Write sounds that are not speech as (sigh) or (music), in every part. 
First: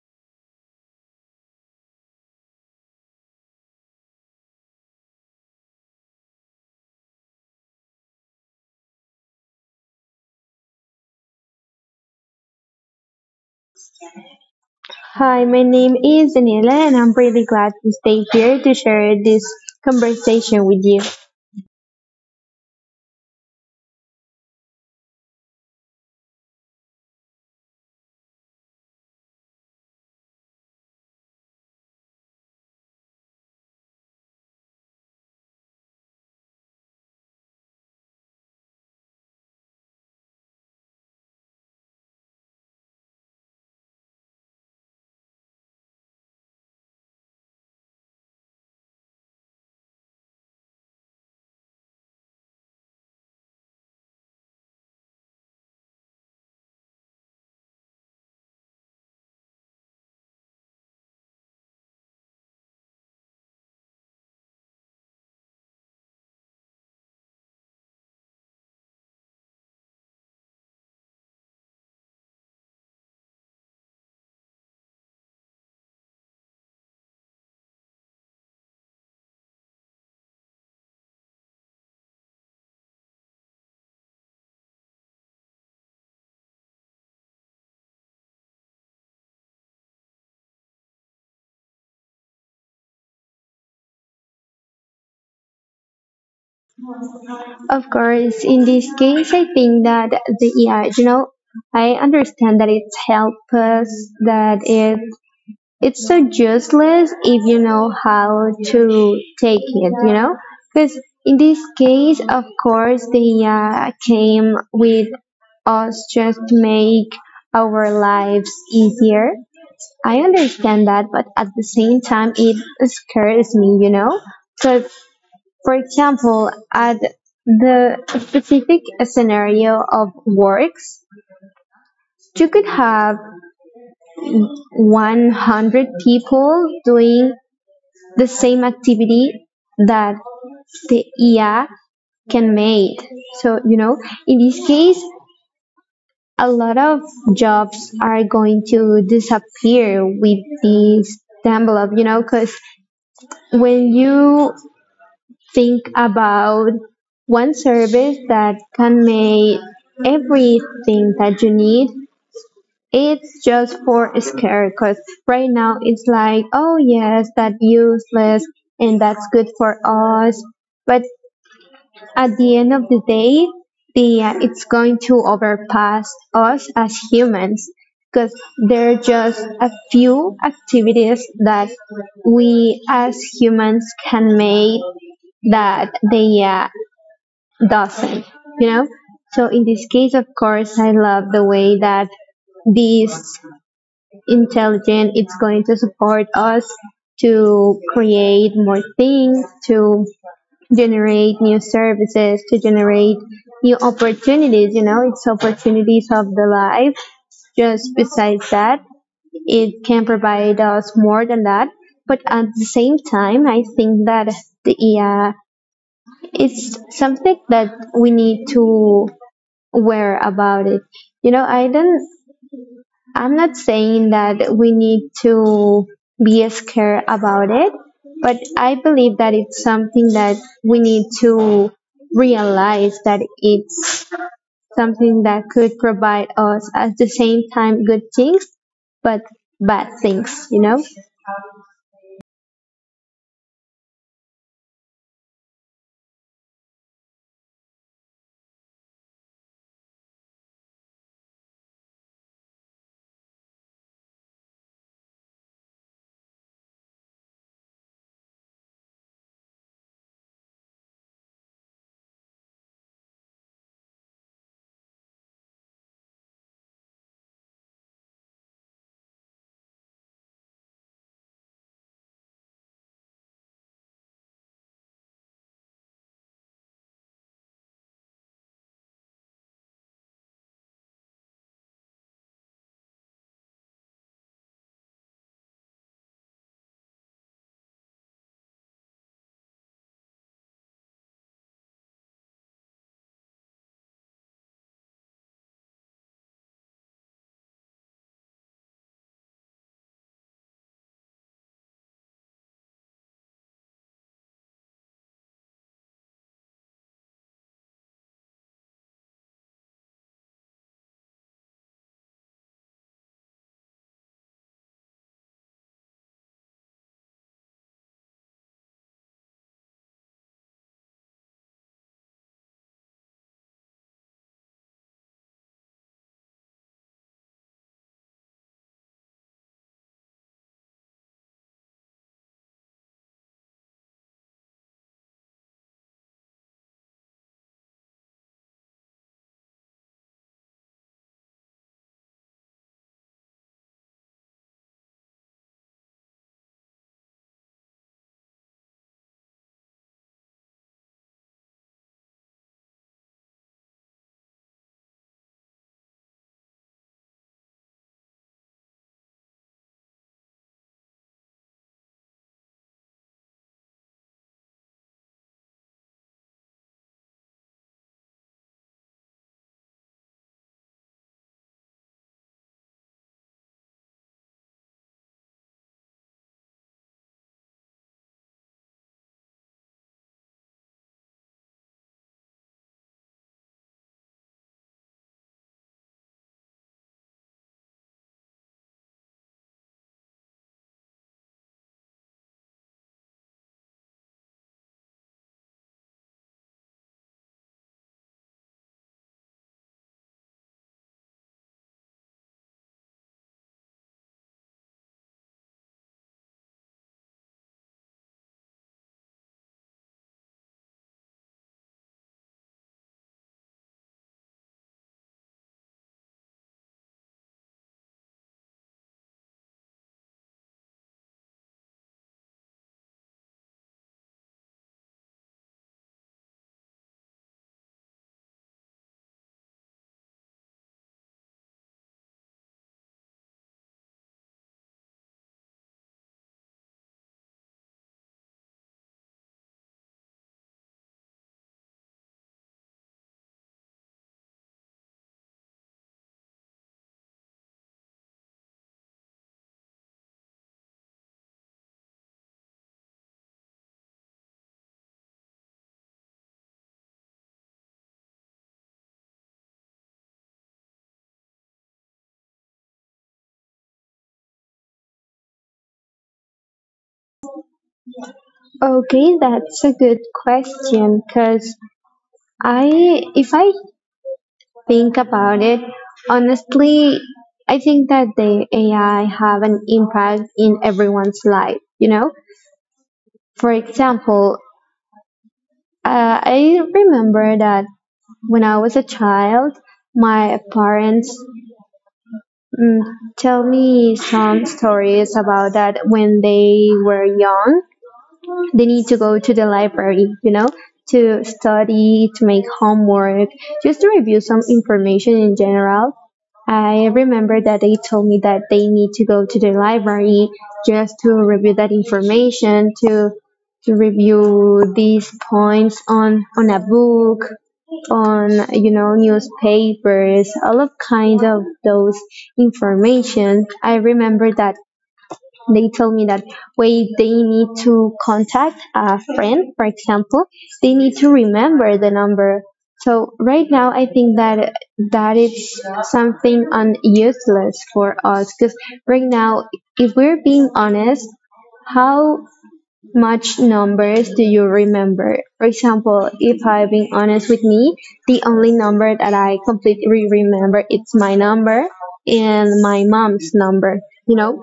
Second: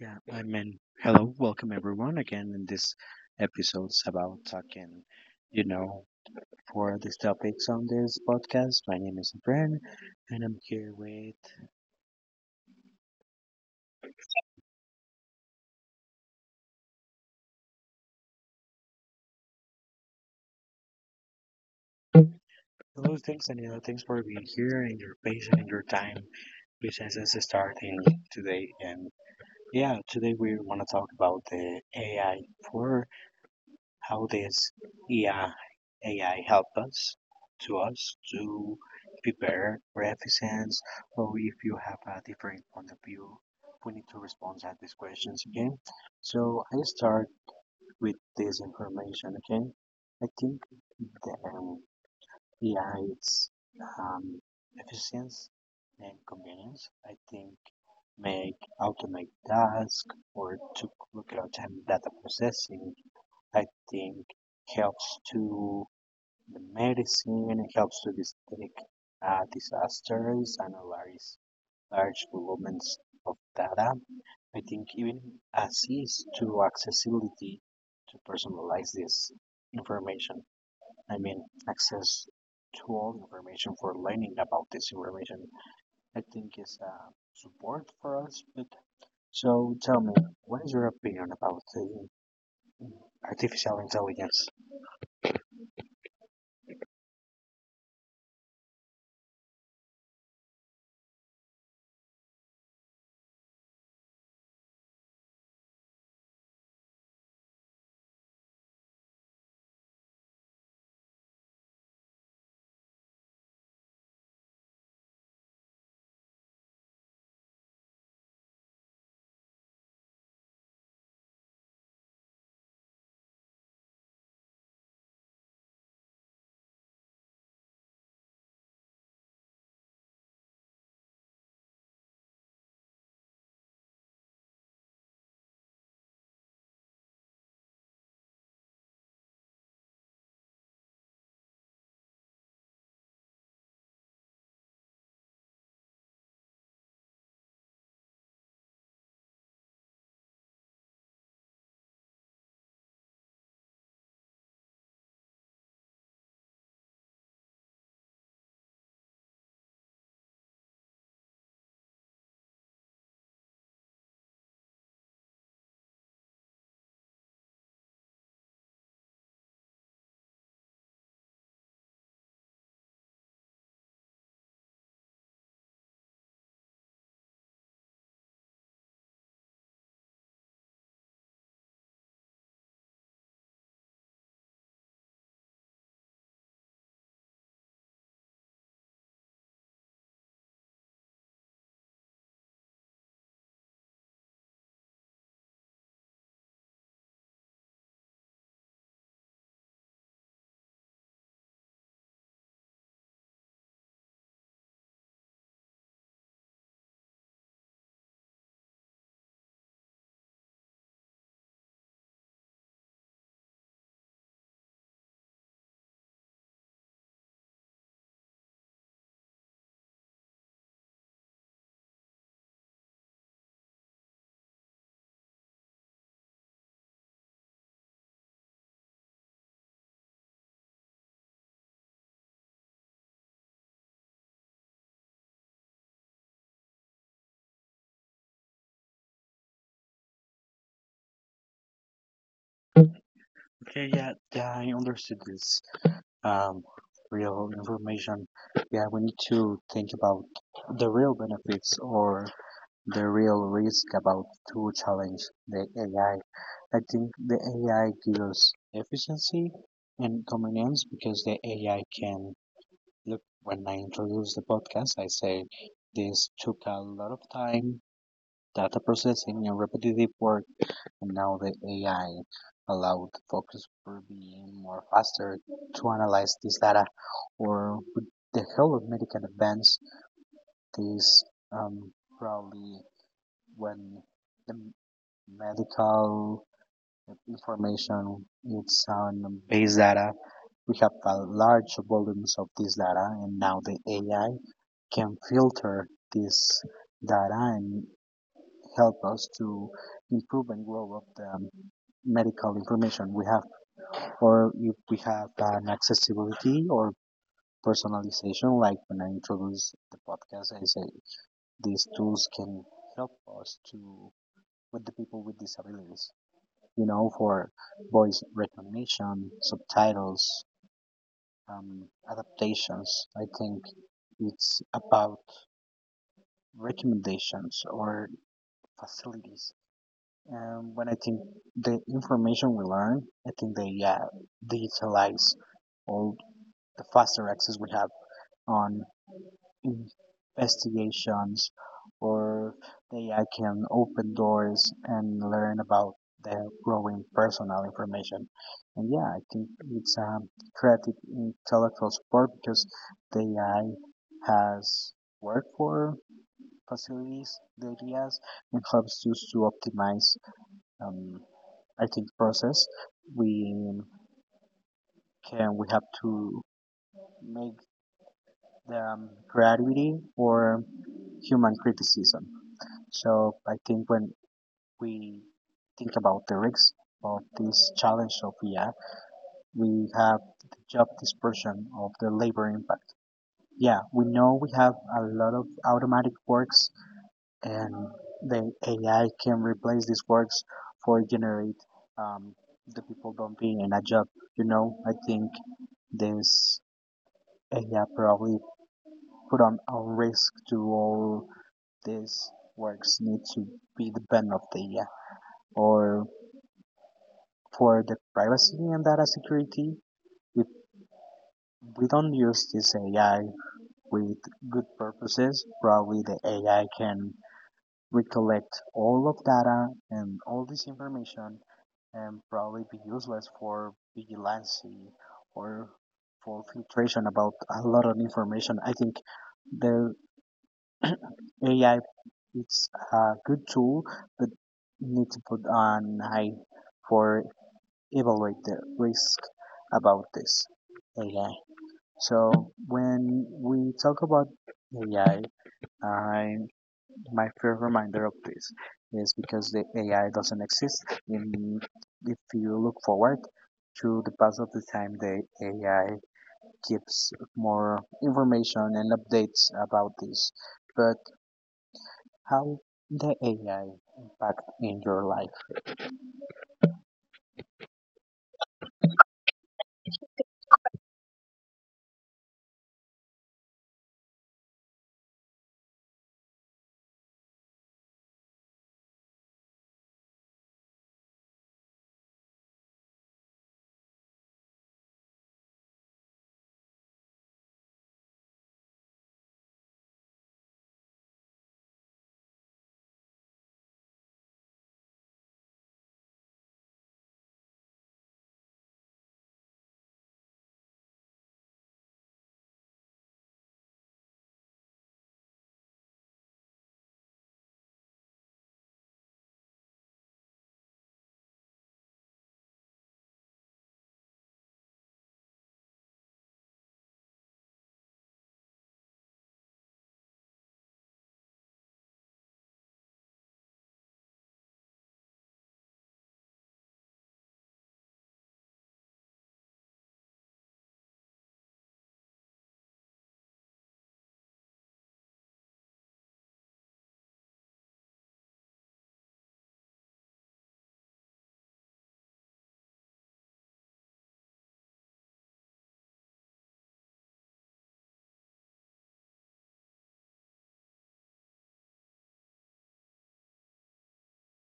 Yeah, I mean, hello, welcome everyone again in this episode's about talking, you know, for these topics on this podcast. My name is Bren, and I'm here with Hi, my name is Daniela, and I'm really glad to stay here to share this conversation with you. hello things and hello things for being here and your patience and your time, which is us starting today. And yeah, today we want to talk about the AI for how this AI, help us to us to prepare references, or if you have a different point of view, we need to respond to these questions again. Okay, so I start with this information again. Okay, I think the AI it's um, efficiency and convenience. I think make automate task or to look at time data processing. I think helps to the medicine, helps to this big disasters and large volumes of data. I think even assists to accessibility to personalize this information. I mean, access to all information for learning about this information. I think is a support for us. But so tell me, what is your opinion about the artificial intelligence? Of course, in this case, I think that the yeah, you know, I understand that it's helpless, that it's so useless if you know how to take it, you know, because in this case, of course, the yeah came with us just to make our lives easier. I understand that, but at the same time, it scares me, you know? So, for example, at the specific scenario of works, you could have 100 people doing the same activity that the IA can make. So, you know, in this case, a lot of jobs are going to disappear with this envelope, you know, because when you think about one service that can make everything that you need, it's just for scare, because right now it's like, oh yes, that's useless and that's good for us, but at the end of the day, the it's going to overpass us as humans, because there are just a few activities that we as humans can make that they doesn't, you know. So in this case, of course, I love the way that this intelligence it's going to support us to create more things, to generate new services, to generate new opportunities. You know, it's opportunities of the life. Just besides that, it can provide us more than that. But at the same time, I think that the it's something that we need to aware about it. You know, I'm not saying that we need to be scared about it, but I believe that it's something that we need to realize that it's something that could provide us at the same time good things, but bad things, you know? Okay, yeah, yeah, I understood this. Um, Real information. Yeah, we need to think about the real benefits or the real risk about to challenge the AI. I think the AI gives efficiency and convenience because the AI can look. When I introduce the podcast, I say this took a lot of time, data processing, and repetitive work. And now the AI allowed the focus for being more faster to analyze this data, or with the help of medical advance, this um, probably when the medical information is on base data, we have a large volumes of this data, and now the AI can filter this data and help us to improve and grow up the medical information we have, or if we have an accessibility or personalization, like when I introduce the podcast, I say these tools can help us to with the people with disabilities, you know, for voice recognition, subtitles, adaptations. I think it's about recommendations or facilities. And when I think the information we learn, I think they yeah digitalize all the faster access we have on investigations, or they I can open doors and learn about the growing personal information. And yeah, I think it's a creative intellectual support because the AI has worked for facilities the ideas and helps us to optimize um, I think process we can we have to make the creativity or human criticism. So I think when we think about the risks of this challenge of yeah, we have the job dispersion of the labor impact. Yeah, we know we have a lot of automatic works, and the AI can replace these works for generate um, the people don't be in a job. You know, I think this AI probably put on a risk to all these works need to be the ban of the AI, or for the privacy and data security. If we don't use this AI with good purposes, probably the AI can we collect all of data and all this information and probably be useless for vigilancy or for filtration about a lot of information. I think the AI it's a good tool, but need to put an eye for evaluate the risk about this AI. So when we talk about AI, I my fair reminder of this is because the AI doesn't exist. In, if you look forward to the past of the time, the AI gives more information and updates about this. But how the AI impact in your life? Okay, that's a good question because I, if I think about it, honestly, I think that the AI have an impact in everyone's life. You know, for example, I remember that when I was a child, my parents mm, tell me some stories about that when they were young, they need to go to the library, you know, to study, to make homework, just to review some information in general. I remember that they told me that they need to go to the library just to review that information, to review these points on a book, on, you know, newspapers, all of kind of those information. I remember that they told me that wait, they need to contact a friend, for example, they need to remember the number. So right now I think that that is something useless for us because right now, if we're being honest, how much numbers do you remember? For example, if I'm being honest with me, the only number that I completely remember it's my number and my mom's number, you know.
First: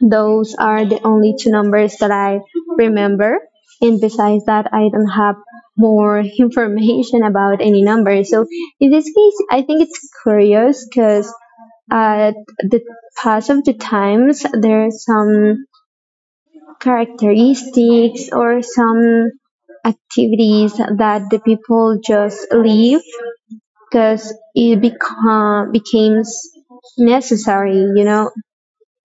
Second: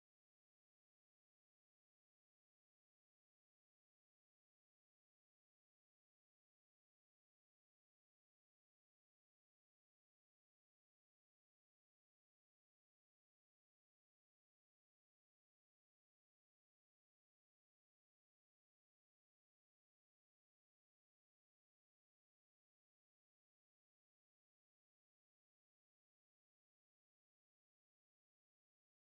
Those are the only two numbers that I remember. And besides that, I don't have more (laughs) information about any number. So in this case, I think it's curious because at the pass of the times, there are some characteristics or some activities that the people just leave because it becomes necessary, you know,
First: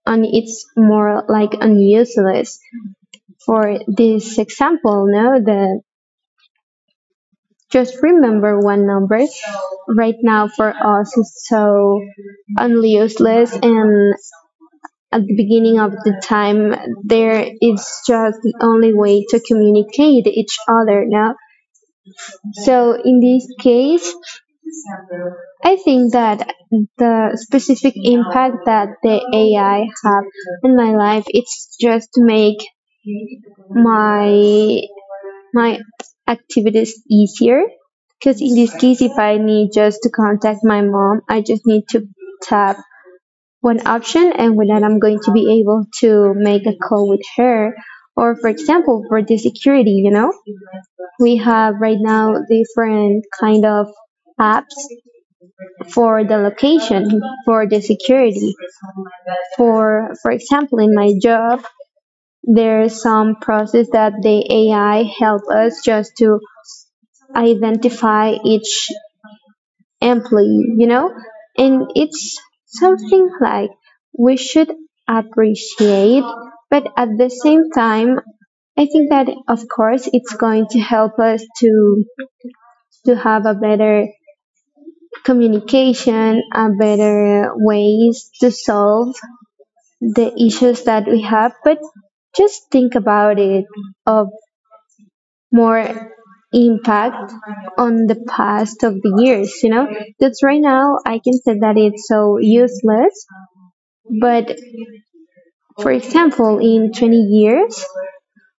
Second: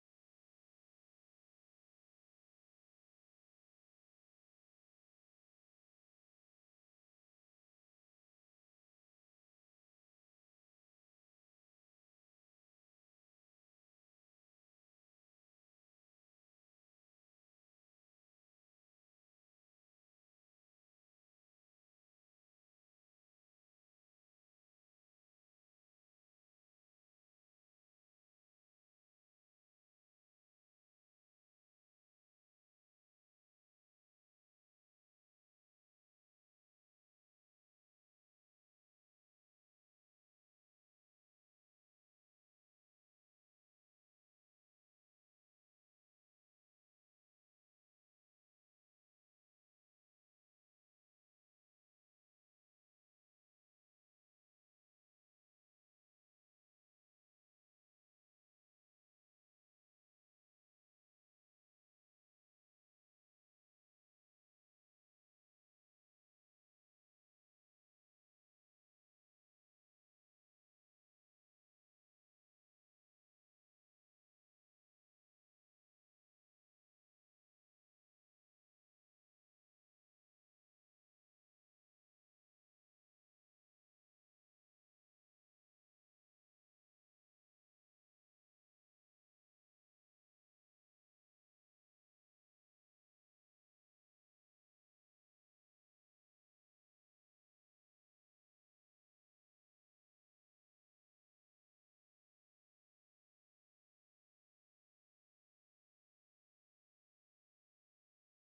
and it's more like unuseless. For this example, no, the just remember one number right now for us is so useless, and at the beginning of the time there is just the only way to communicate each other now. So in this case, I think that the specific impact that the AI have in my life it's just to make my my activities easier. Because in this case, if I need just to contact my mom, I just need to tap one option, and with that, I'm going to be able to make a call with her. Or, for example, for the security, you know, we have right now different kind of apps for the location, for the security. For example, in my job, there's some process that the AI help us just to identify each employee, you know? And it's something like we should appreciate, but at the same time, I think that of course it's going to help us to have a better communication, a better ways to solve the issues that we have, but just think about it of more impact on the past of the years, you know? That's right now I can say that it's so useless, but for example, in 20 years,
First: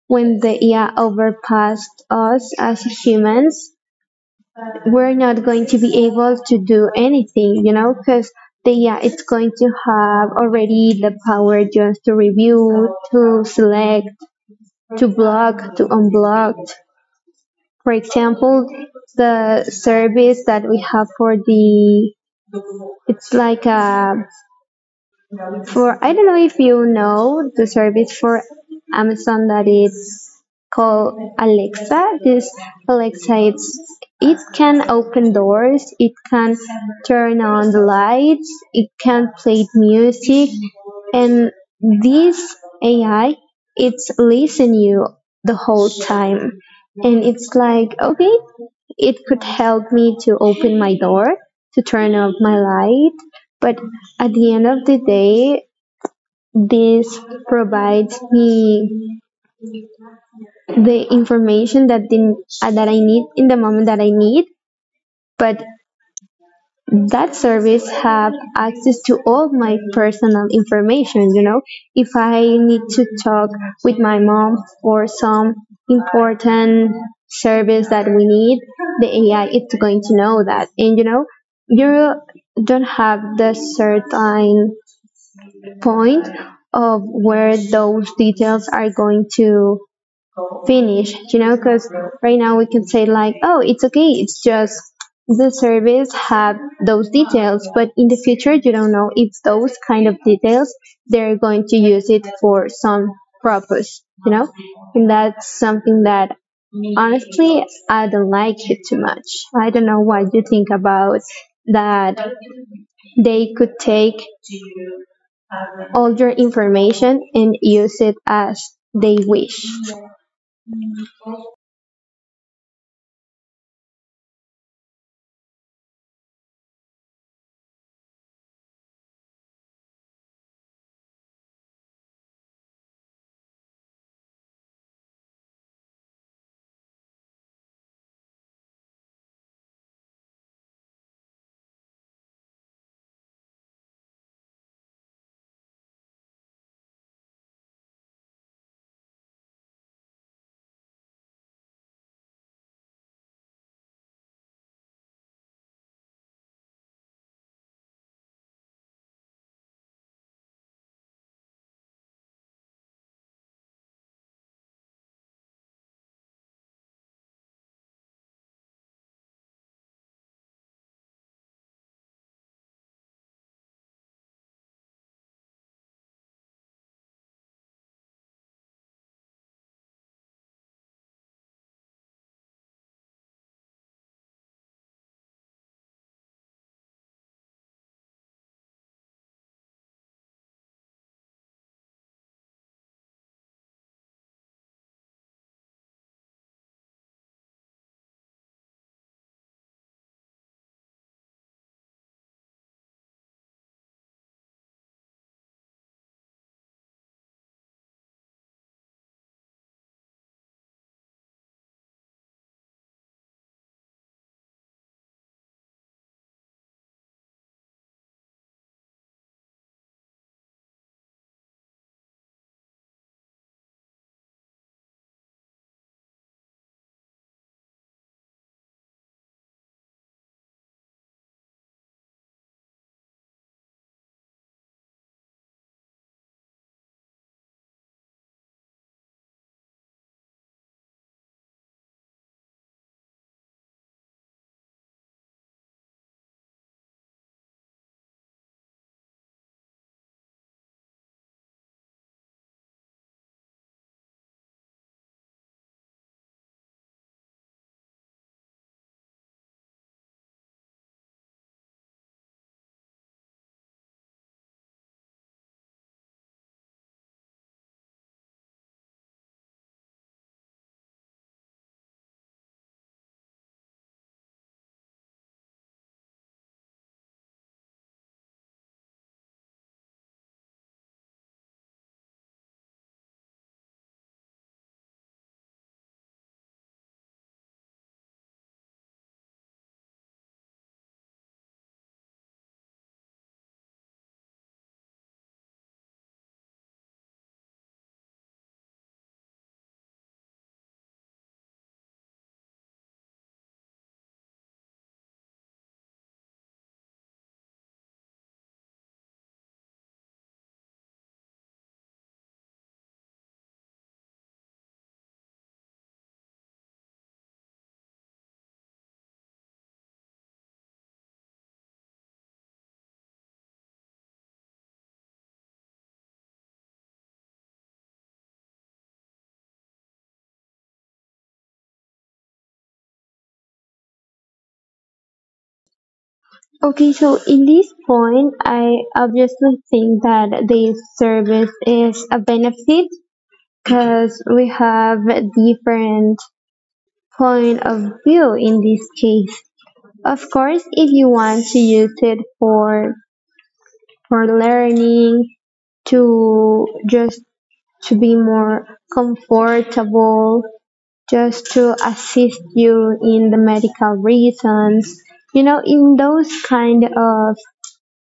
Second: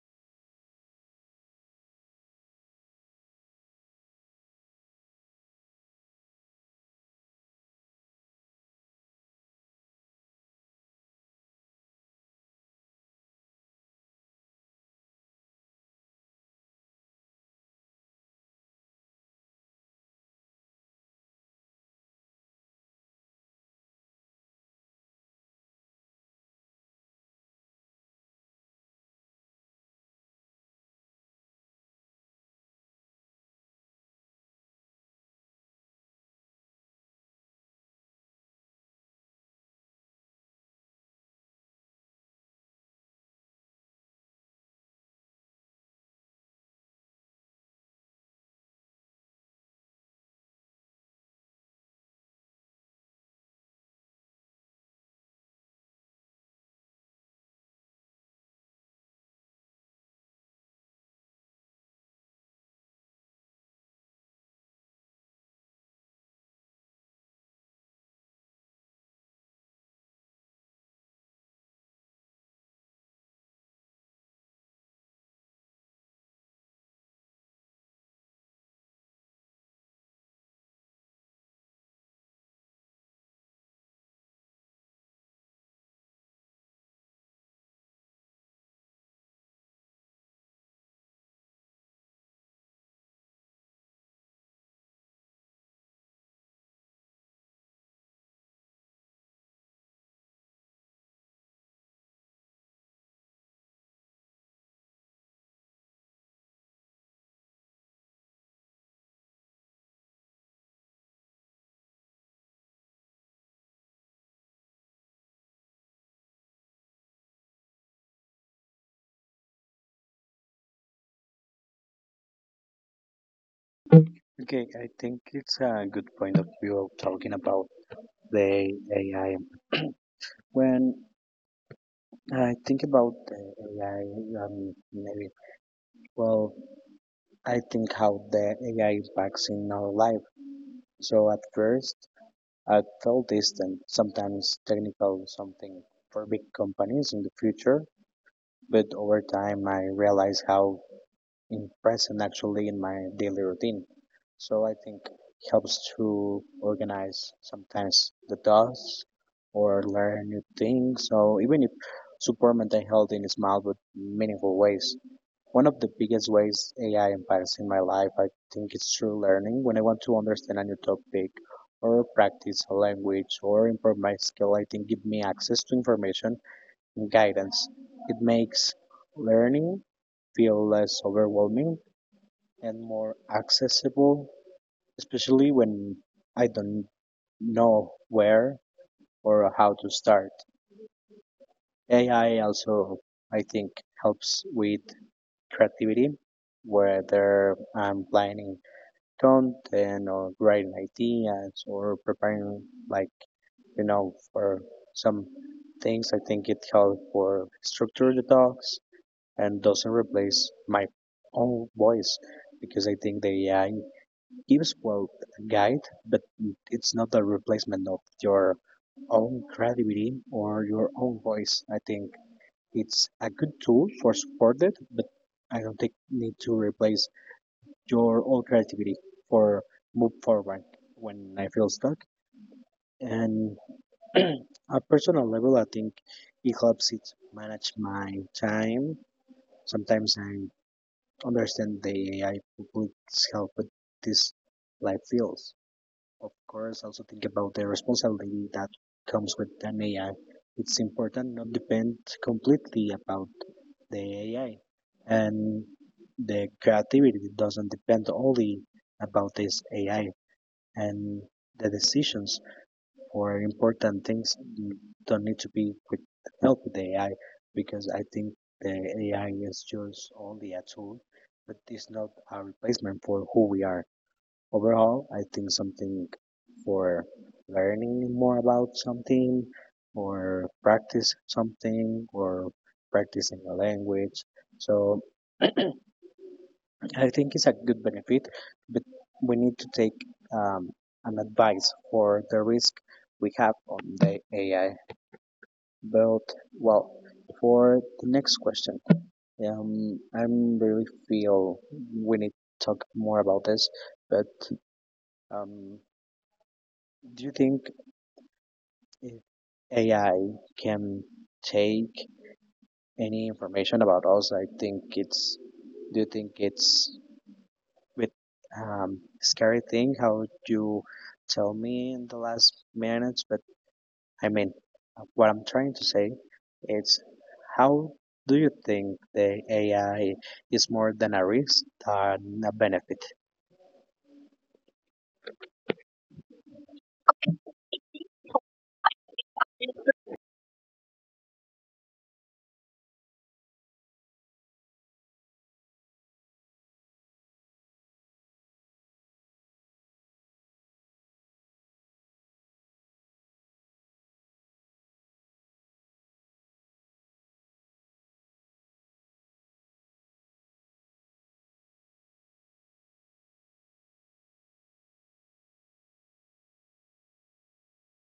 when the AI overpassed us as humans, we're not going to be able to do anything, you know, because the AI is going to have already the power just to review, to select, to block, to unblock. For example, the service that we have for the, it's like a for, I don't know if you know the service for Amazon that is called Alexa. This Alexa, it can open doors, it can turn on the lights, it can play music, and this AI, it's listen you the whole time, and it's like okay, it could help me to open my door, to turn off my light, but at the end of the day, this provides me the information that that I need in the moment that I need, but that service have access to all my personal information. You know, if I need to talk with my mom for some important service that we need, the AI is going to know that. And you know, you don't have the certain point of where those details are going to finish, you know, because right now we can say like, oh, it's okay, it's just the service had those details, but in the future you don't know if those kind of details they're going to use it for some purpose, you know, and that's something that honestly I don't like it too much. I don't know what you think about that they could take all your information and use it as they wish. Okay, I think it's a good point of view of talking about the AI. When I think about the AI, maybe well, I think how the AI impacts in our life. So at first, I felt distant, sometimes technical, something for big companies in the future. But over time, I realized how in present actually in my daily routine. So I think it helps to organize sometimes the tasks or learn new things. So even if support mental health in small but meaningful ways. One of the biggest ways AI impacts in my life, I think, is through learning. When I want to understand a new topic or practice a language or improve my skill, I think give me access to information and guidance. It makes learning feel less overwhelming and more accessible, especially when I don't know where or how to start. AI also, I think, helps with creativity, whether I'm planning content or writing ideas or preparing, like, you know, for some things. I think it helps for structure the talks and doesn't replace my own voice because I think the AI gives well a guide, but it's not a replacement of your own creativity or your own voice. I think it's a good tool for support it, but I don't think need to replace your own creativity for move forward when I feel stuck. And (clears throat) a personal level, I think it helps it manage my time. Sometimes I understand the AI public's help with this life feels of course, also think about the responsibility that comes with an AI. It's important not depend completely about the AI, and the creativity doesn't depend only about this AI, and the decisions for important things don't need to be with help with the AI because I think the AI is just only a tool, but it's not a replacement for who we are overall. I think something for learning more about something or practice something or practicing a language. So I think it's a good benefit, but we need to take um, an advice for the risk we have on the AI. But well, for the next question, I really feel we need to talk more about this, but um, do you think AI can take any information about us. I think it's. Do you think it's with scary thing how you tell me in the last minutes? But I mean, what I'm trying to say is how do you think the AI is more than a risk than a benefit? Okay, so in this point, I obviously think that this service is a benefit because we have different point of view in this case. Of course, if you want to use it for learning, to just to be more comfortable, just to assist you in the medical reasons, you know, in those kind of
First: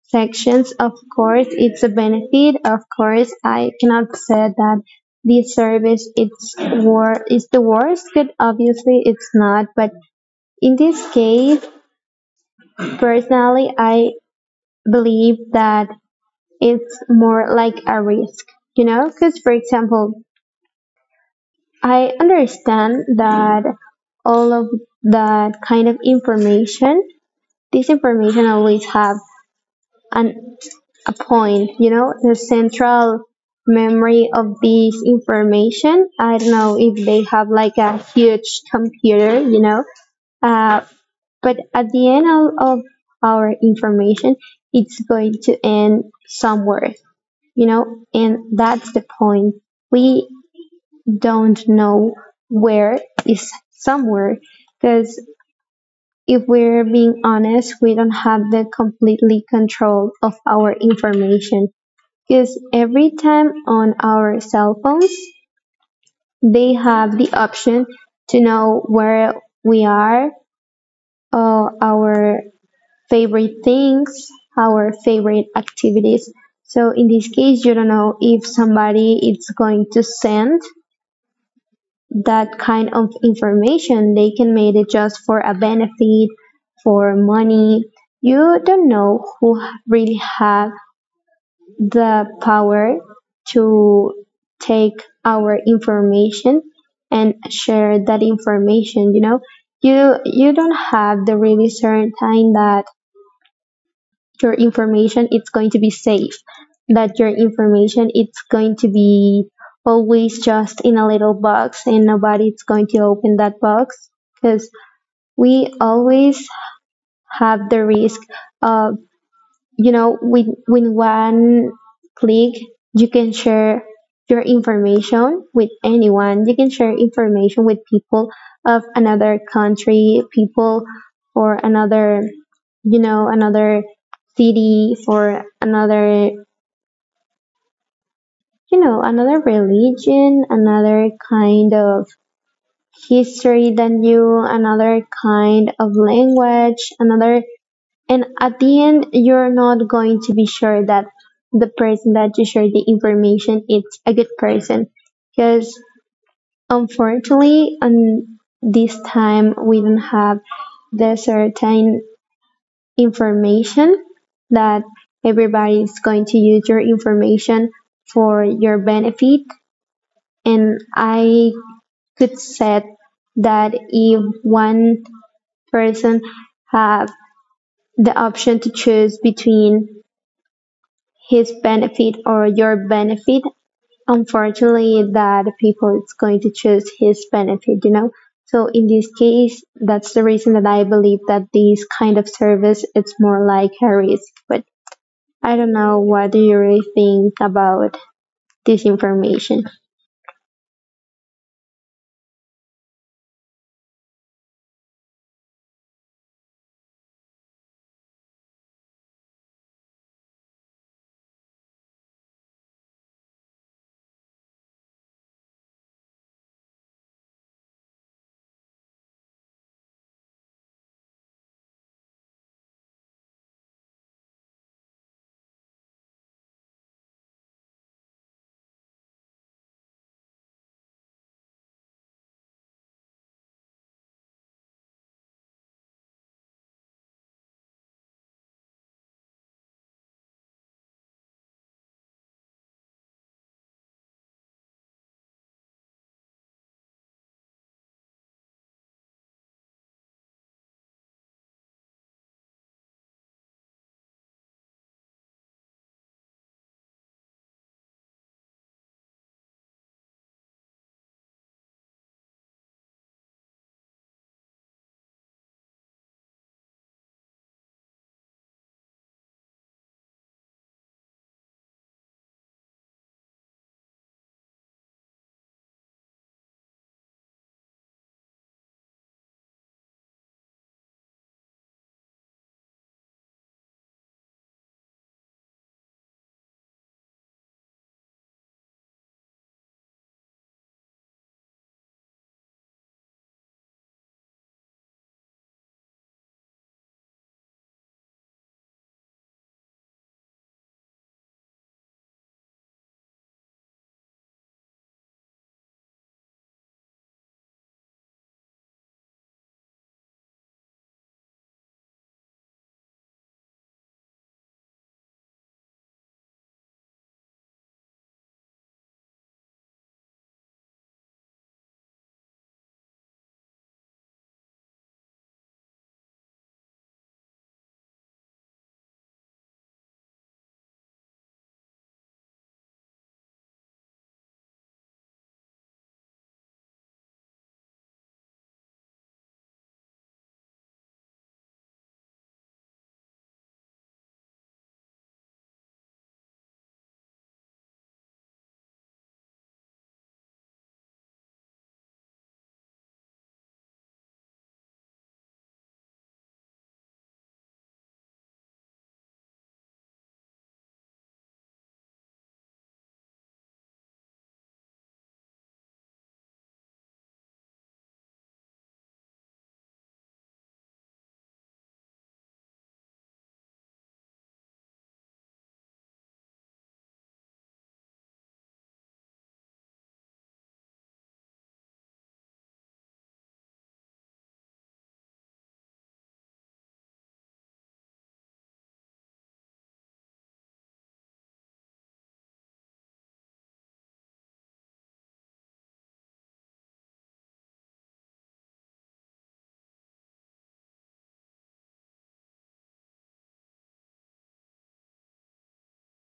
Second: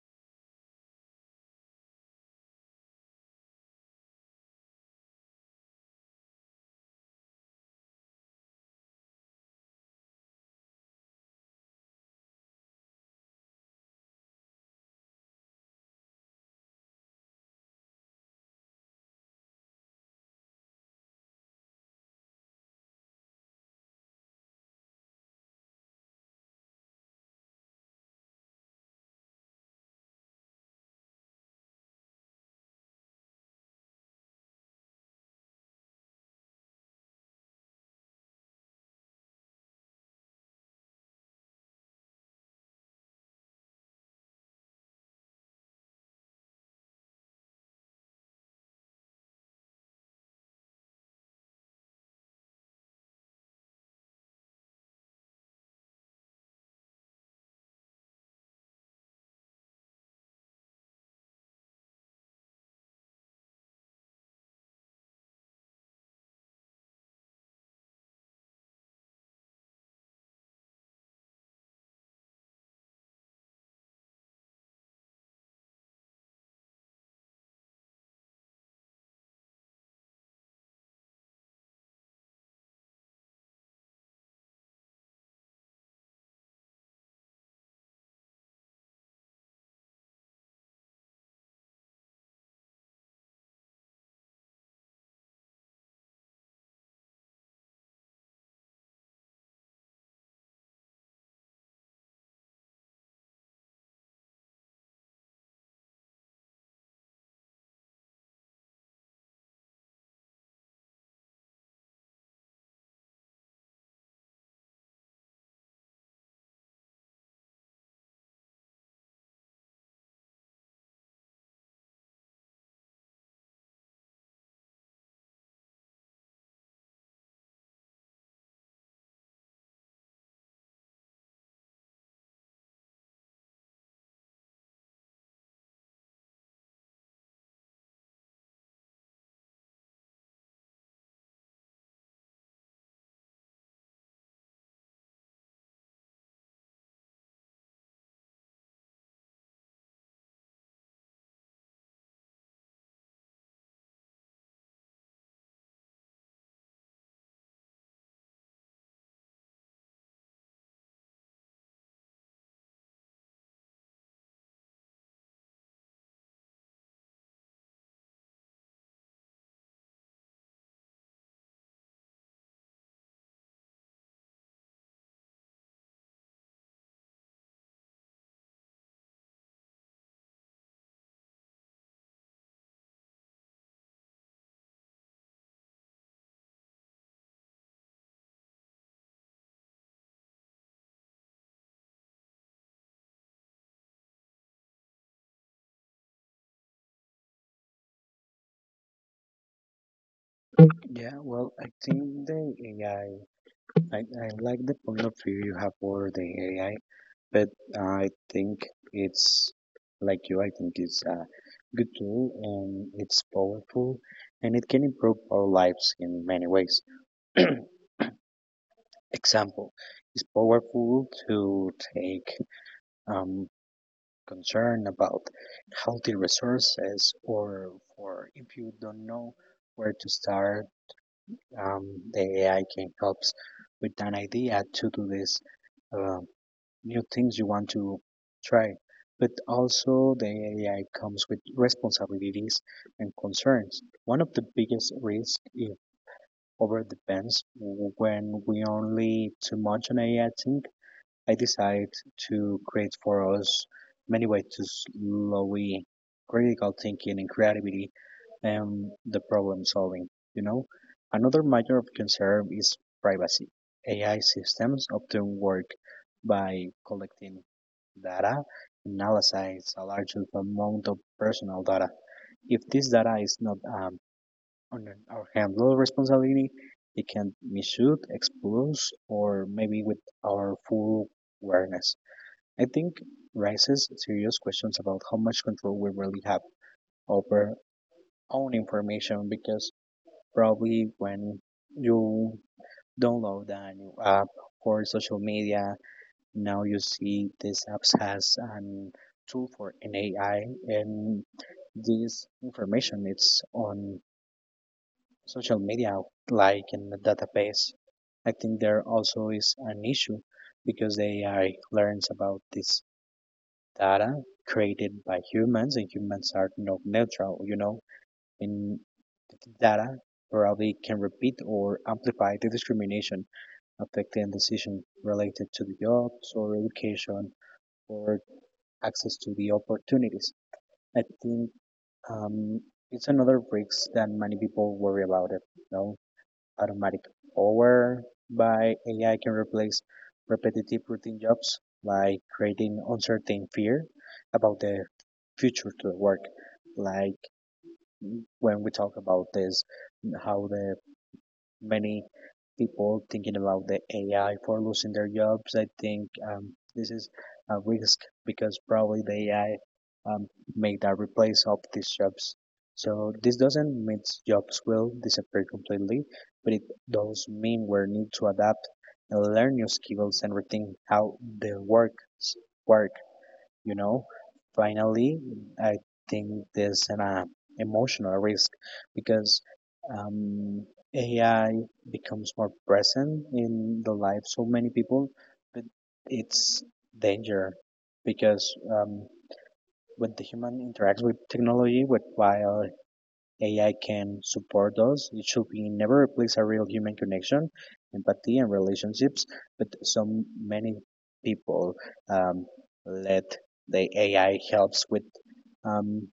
sections. Of course, it's a benefit. Of course, I cannot say that this service is the worst, but obviously it's not. But in this case, personally, I believe that it's more like a risk, you know, because for example, I understand that all of that kind of information, this information always have an a point, you know, the central memory of this information. I don't know if they have like a huge computer, you know, uh, but at the end of our information, it's going to end somewhere, you know, and that's the point. We don't know where is somewhere, because if we're being honest, we don't have the completely control of our information. 'Cause every time on our cell phones, they have the option to know where we are, our favorite things, our favorite activities. So in this case, you don't know if somebody is going to send that kind of information. They can make it just for a benefit, for money. You don't know who really have the power to take our information and share that information. You know, you don't have the really certain time that your information it's going to be safe, that your information it's going to be always just in a little box and nobody's going to open that box, because we always have the risk of, you know, with one click you can share your information with anyone. You can share information with people of another country, people for another, you know, another city, for another, you know, another religion, another kind of history than you, another kind of language, another. And at the end, you're not going to be sure that the person that you share the information is a good person. Because unfortunately, on this time, we don't have the certain information that everybody is going to use your information for your benefit. And I could say that if one person have the option to choose between his benefit or your benefit, unfortunately that people is going to choose his benefit. So in this case, that's the reason that I believe that this kind of service it's more like a risk. But I don't know, what do you really think about this information? Yeah, well, I think the AI, I like the point of view you have for the AI. But I think it's like you, I think it's a good tool and it's powerful and it can improve our lives in many ways. (clears throat) Example, it's powerful to take um, concern about healthy resources or for if you don't know where to start, the AI can help with an idea to do this. um New things you want to try. But also, the AI comes with responsibilities and concerns. One of the biggest risks is overdependence. When we only too much on AI, I decide to create for us many ways to slowly critical thinking and creativity and the problem solving, you know. Another matter of concern is privacy. AI systems often work by collecting data and analyze a large amount of personal data. If this data is not or handle responsibility. It can misuse, expose, or maybe with our full awareness. I think raises serious questions about how much control we really have over own information because probably when you download a new app or social media, now you see this app has an tool for an AI, and this information it's on social media like in the database. I think there also is an issue because the AI learns about this data created by humans and humans are not neutral, you know, in data probably can repeat or amplify the discrimination affecting decision related to the jobs or education or access to the opportunities. I think um, it's another risk that many people worry about it, you know? Automatic over by AI can replace repetitive routine jobs, like creating uncertain fear about the future to the work. Like when we talk about this, how the many people thinking about the AI for losing their jobs. I think this is a risk because probably the AI um, may that replace of these jobs. So this doesn't mean jobs will disappear completely, but it does mean we need to adapt and learn new skills and rethink how the work, you know. Finally, I think there's an emotional risk because um, AI becomes more present in the lives of many people, but it's danger because when the human interacts with technology with while AI can support us. It should be never replace a real human connection, empathy, and relationships. But so many people um, let the AI helps with um,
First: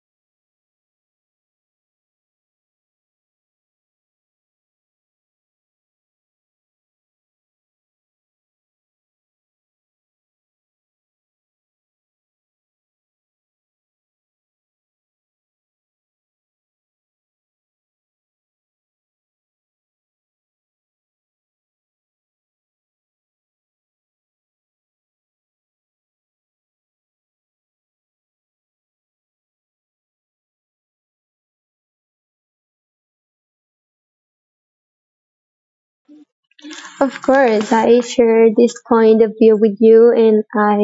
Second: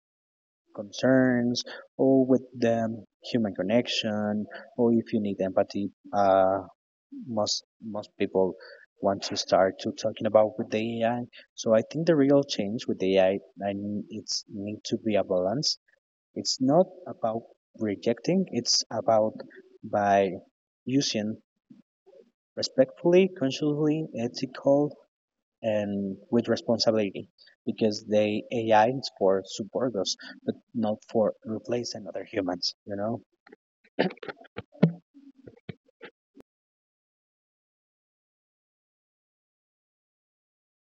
concerns or with the human connection, or if you need empathy, most people want to start to talking about with the AI. So I think the real change with AI, I mean, it's need to be a balance. It's not about rejecting, it's about by using respectfully, consciously, ethical, and with responsibility. Because the AI is for support us, but not for replacing other humans, you know? Of course I share this point of view with you, and i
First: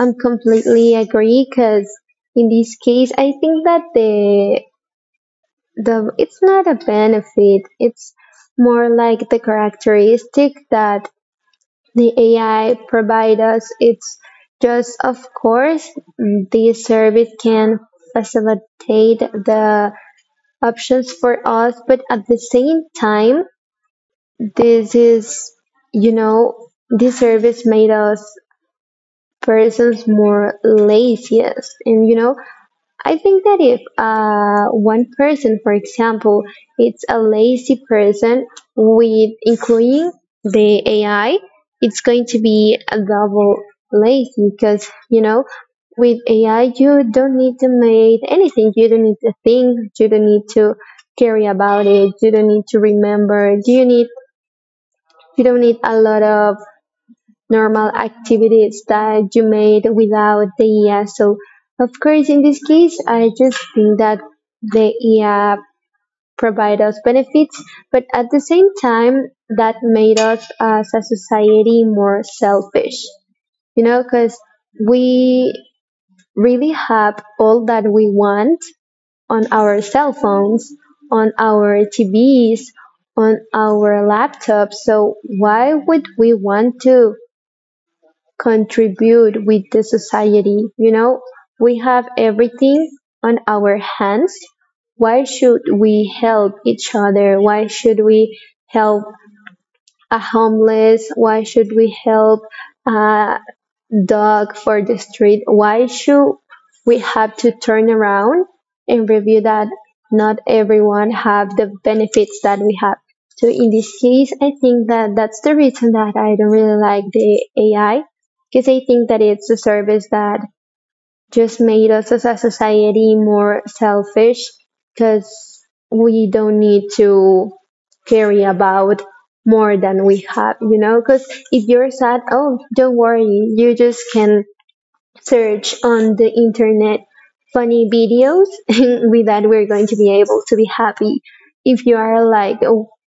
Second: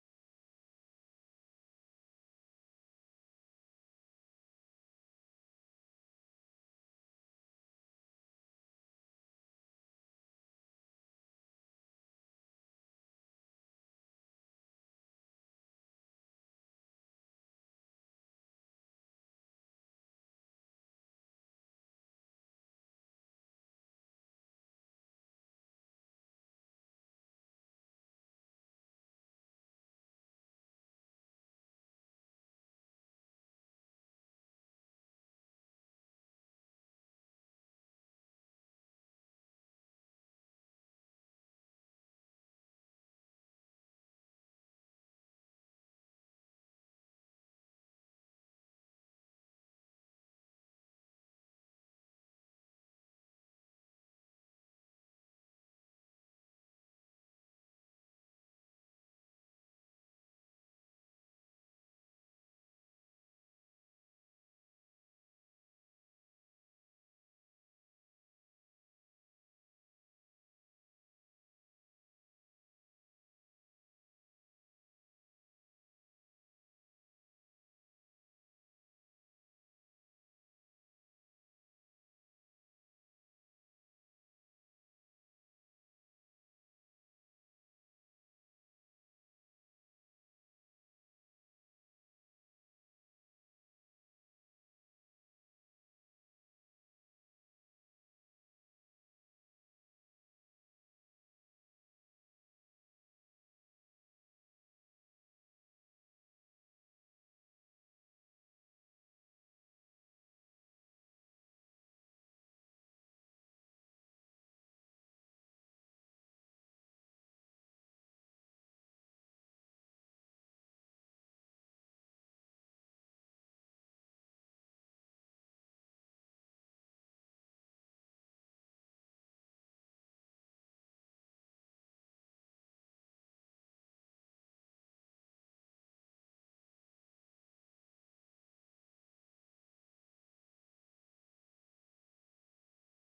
i'm completely agree because in this case I think that the it's not a benefit, it's more like the characteristic that the AI provide us. It's just, of course, the service can facilitate the options for us, but at the same time, this is this service made us persons more laziest, and I think that if one person, for example, it's a lazy person with including the AI, it's going to be a double lazy because, you know, with AI, you don't need to make anything. You don't need to think. You don't need to care about it. You don't need to remember. You don't need a lot of normal activities that you made without the IA. So, of course, in this case, I just think that the IA provide us benefits, but at the same time, that made us as a society more selfish, you know, because we really have all that we want on our cell phones, on our TVs, on our laptops. So why would we want to contribute with the society? You know, we have everything on our hands. Why should we help each other? Why should we help a homeless? Why should we help, uh, dog for the street? Why should we have to turn around and review that not everyone have the benefits that we have? So in this case, I think that that's the reason that I don't really like the AI, because I think that it's a service that just made us as a society more selfish, because we don't need to carry about more than we have, you know, because if you're sad, oh, don't worry, you just can search on the internet funny videos (laughs) and with that we're going to be able to be happy. If you are like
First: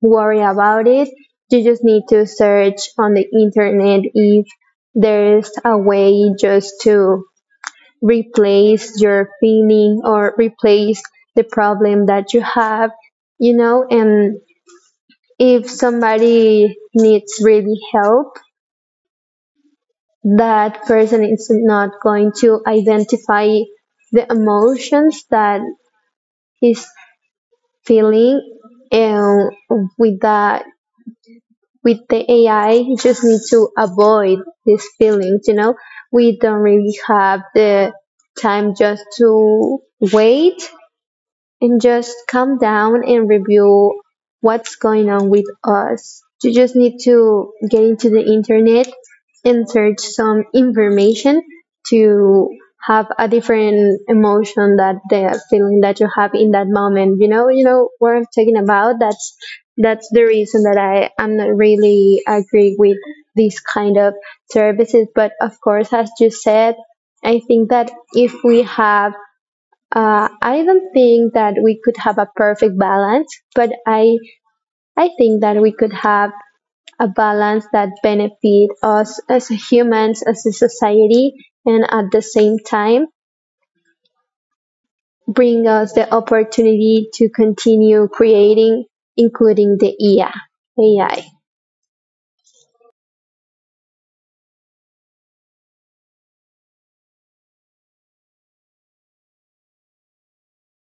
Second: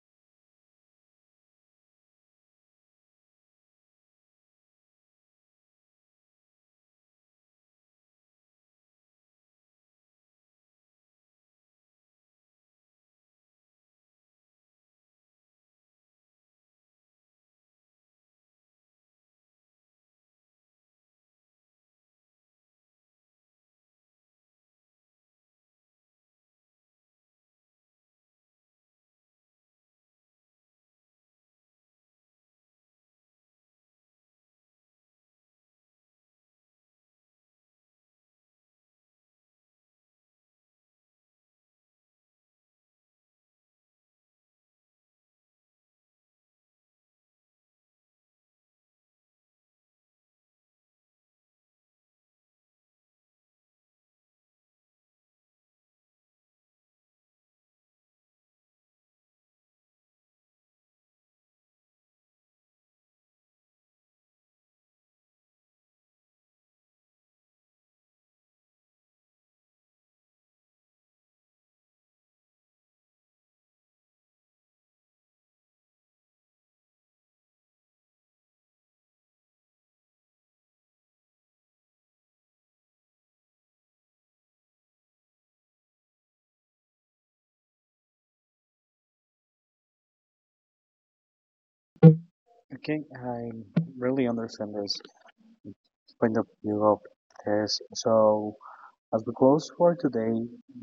worried about it, you just need to search on the internet if there's a way just to replace your feeling or replace the problem that you have, you know. And if somebody needs really help, that person is not going to identify the emotions that he's feeling, and with that, with the AI you just need to avoid these feelings, you know. We don't really have the time just to wait and just come down and review what's going on with us. You just need to get into the internet and search some information to have a different emotion that the feeling that you have in that moment. You know what I'm talking about. That's the reason that I am not really agree with this kind of services. But of course, as you said, I think that if we have I don't think that we could have a perfect balance, but I think that we could have a balance that benefit us as humans, as a society, and at the same time bring us the opportunity to continue creating, including the AI. AI. Okay, I really understand this point of view of this. So, as we close for today,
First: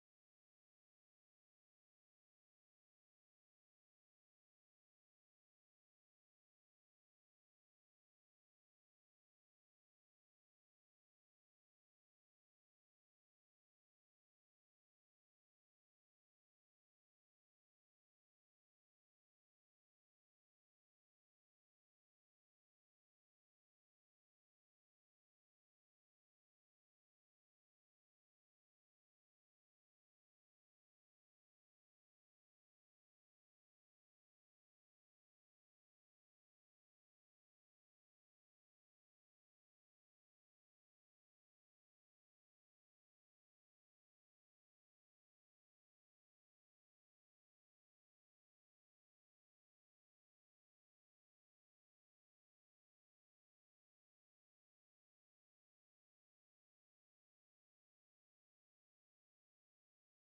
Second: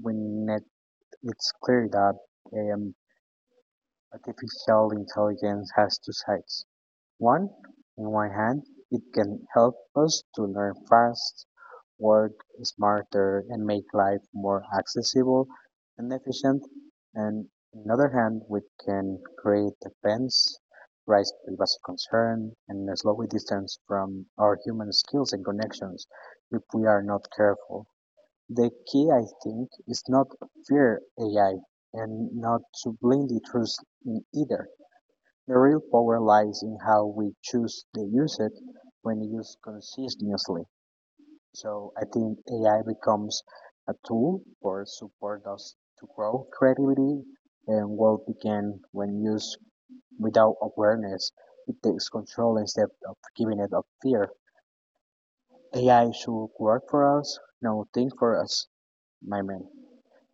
we net it's clear that um, artificial intelligence has two sides. One, on one hand, it can help us to learn fast, work smarter, and make life more accessible and efficient. And on the other hand, we can create defense, raise privacy concern, and slowly distance from our human skills and connections if we are not careful. The key, I think, is not fear AI and not to blindly trust in either. The real power lies in how we choose to use it when used consistently. So I think AI becomes a tool for support us to grow creativity and what begin when used without awareness. It takes control instead of giving it up fear. AI should work for us, not think for us, my man.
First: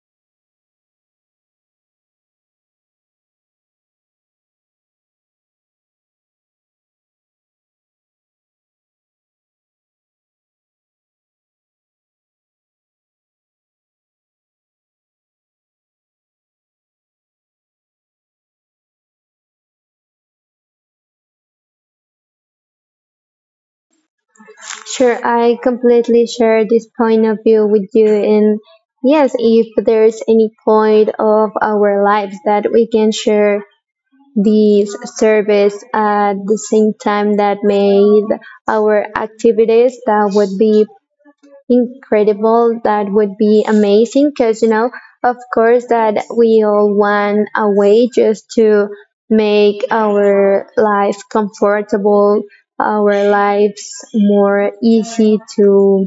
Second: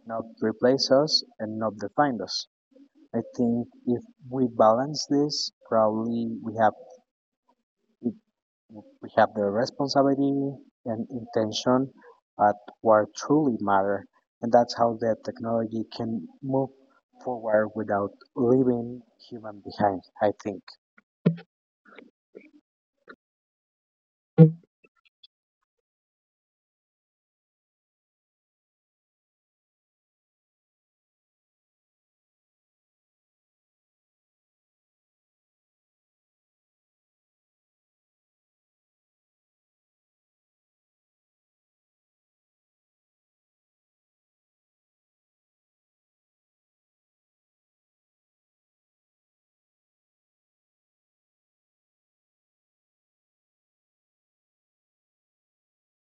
Not replace us and not define us. I think if we balance this, probably we have we have the responsibility and intention at what truly matter, and that's how the technology can move forward without leaving human behind, I think. Sure, I completely share this point of view with you, and yes, if there's any point of our lives that we can share this service at the same time that made our activities, that would be incredible, that would be amazing, because you know, of course that we all want a way just to make our life comfortable, our lives more easy to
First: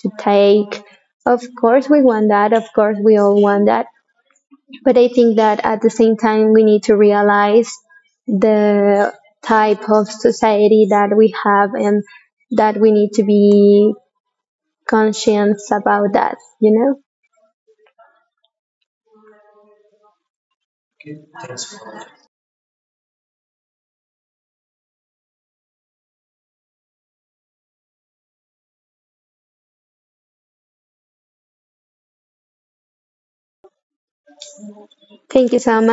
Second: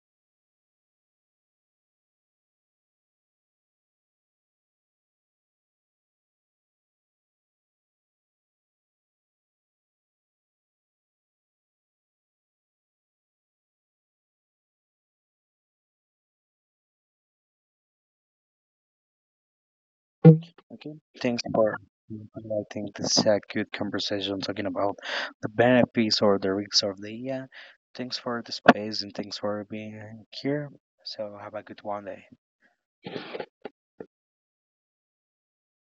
to take, of course we want that, of course we all want that. But I think that at the same time, we need to realize the type of society that we have, and that we need to be conscious about that, you know? Okay. Thanks for I think this is a good conversation talking about the benefits or the risks of the AI. Thanks for the space and thanks for being here. So have a good one day. Thank you so much.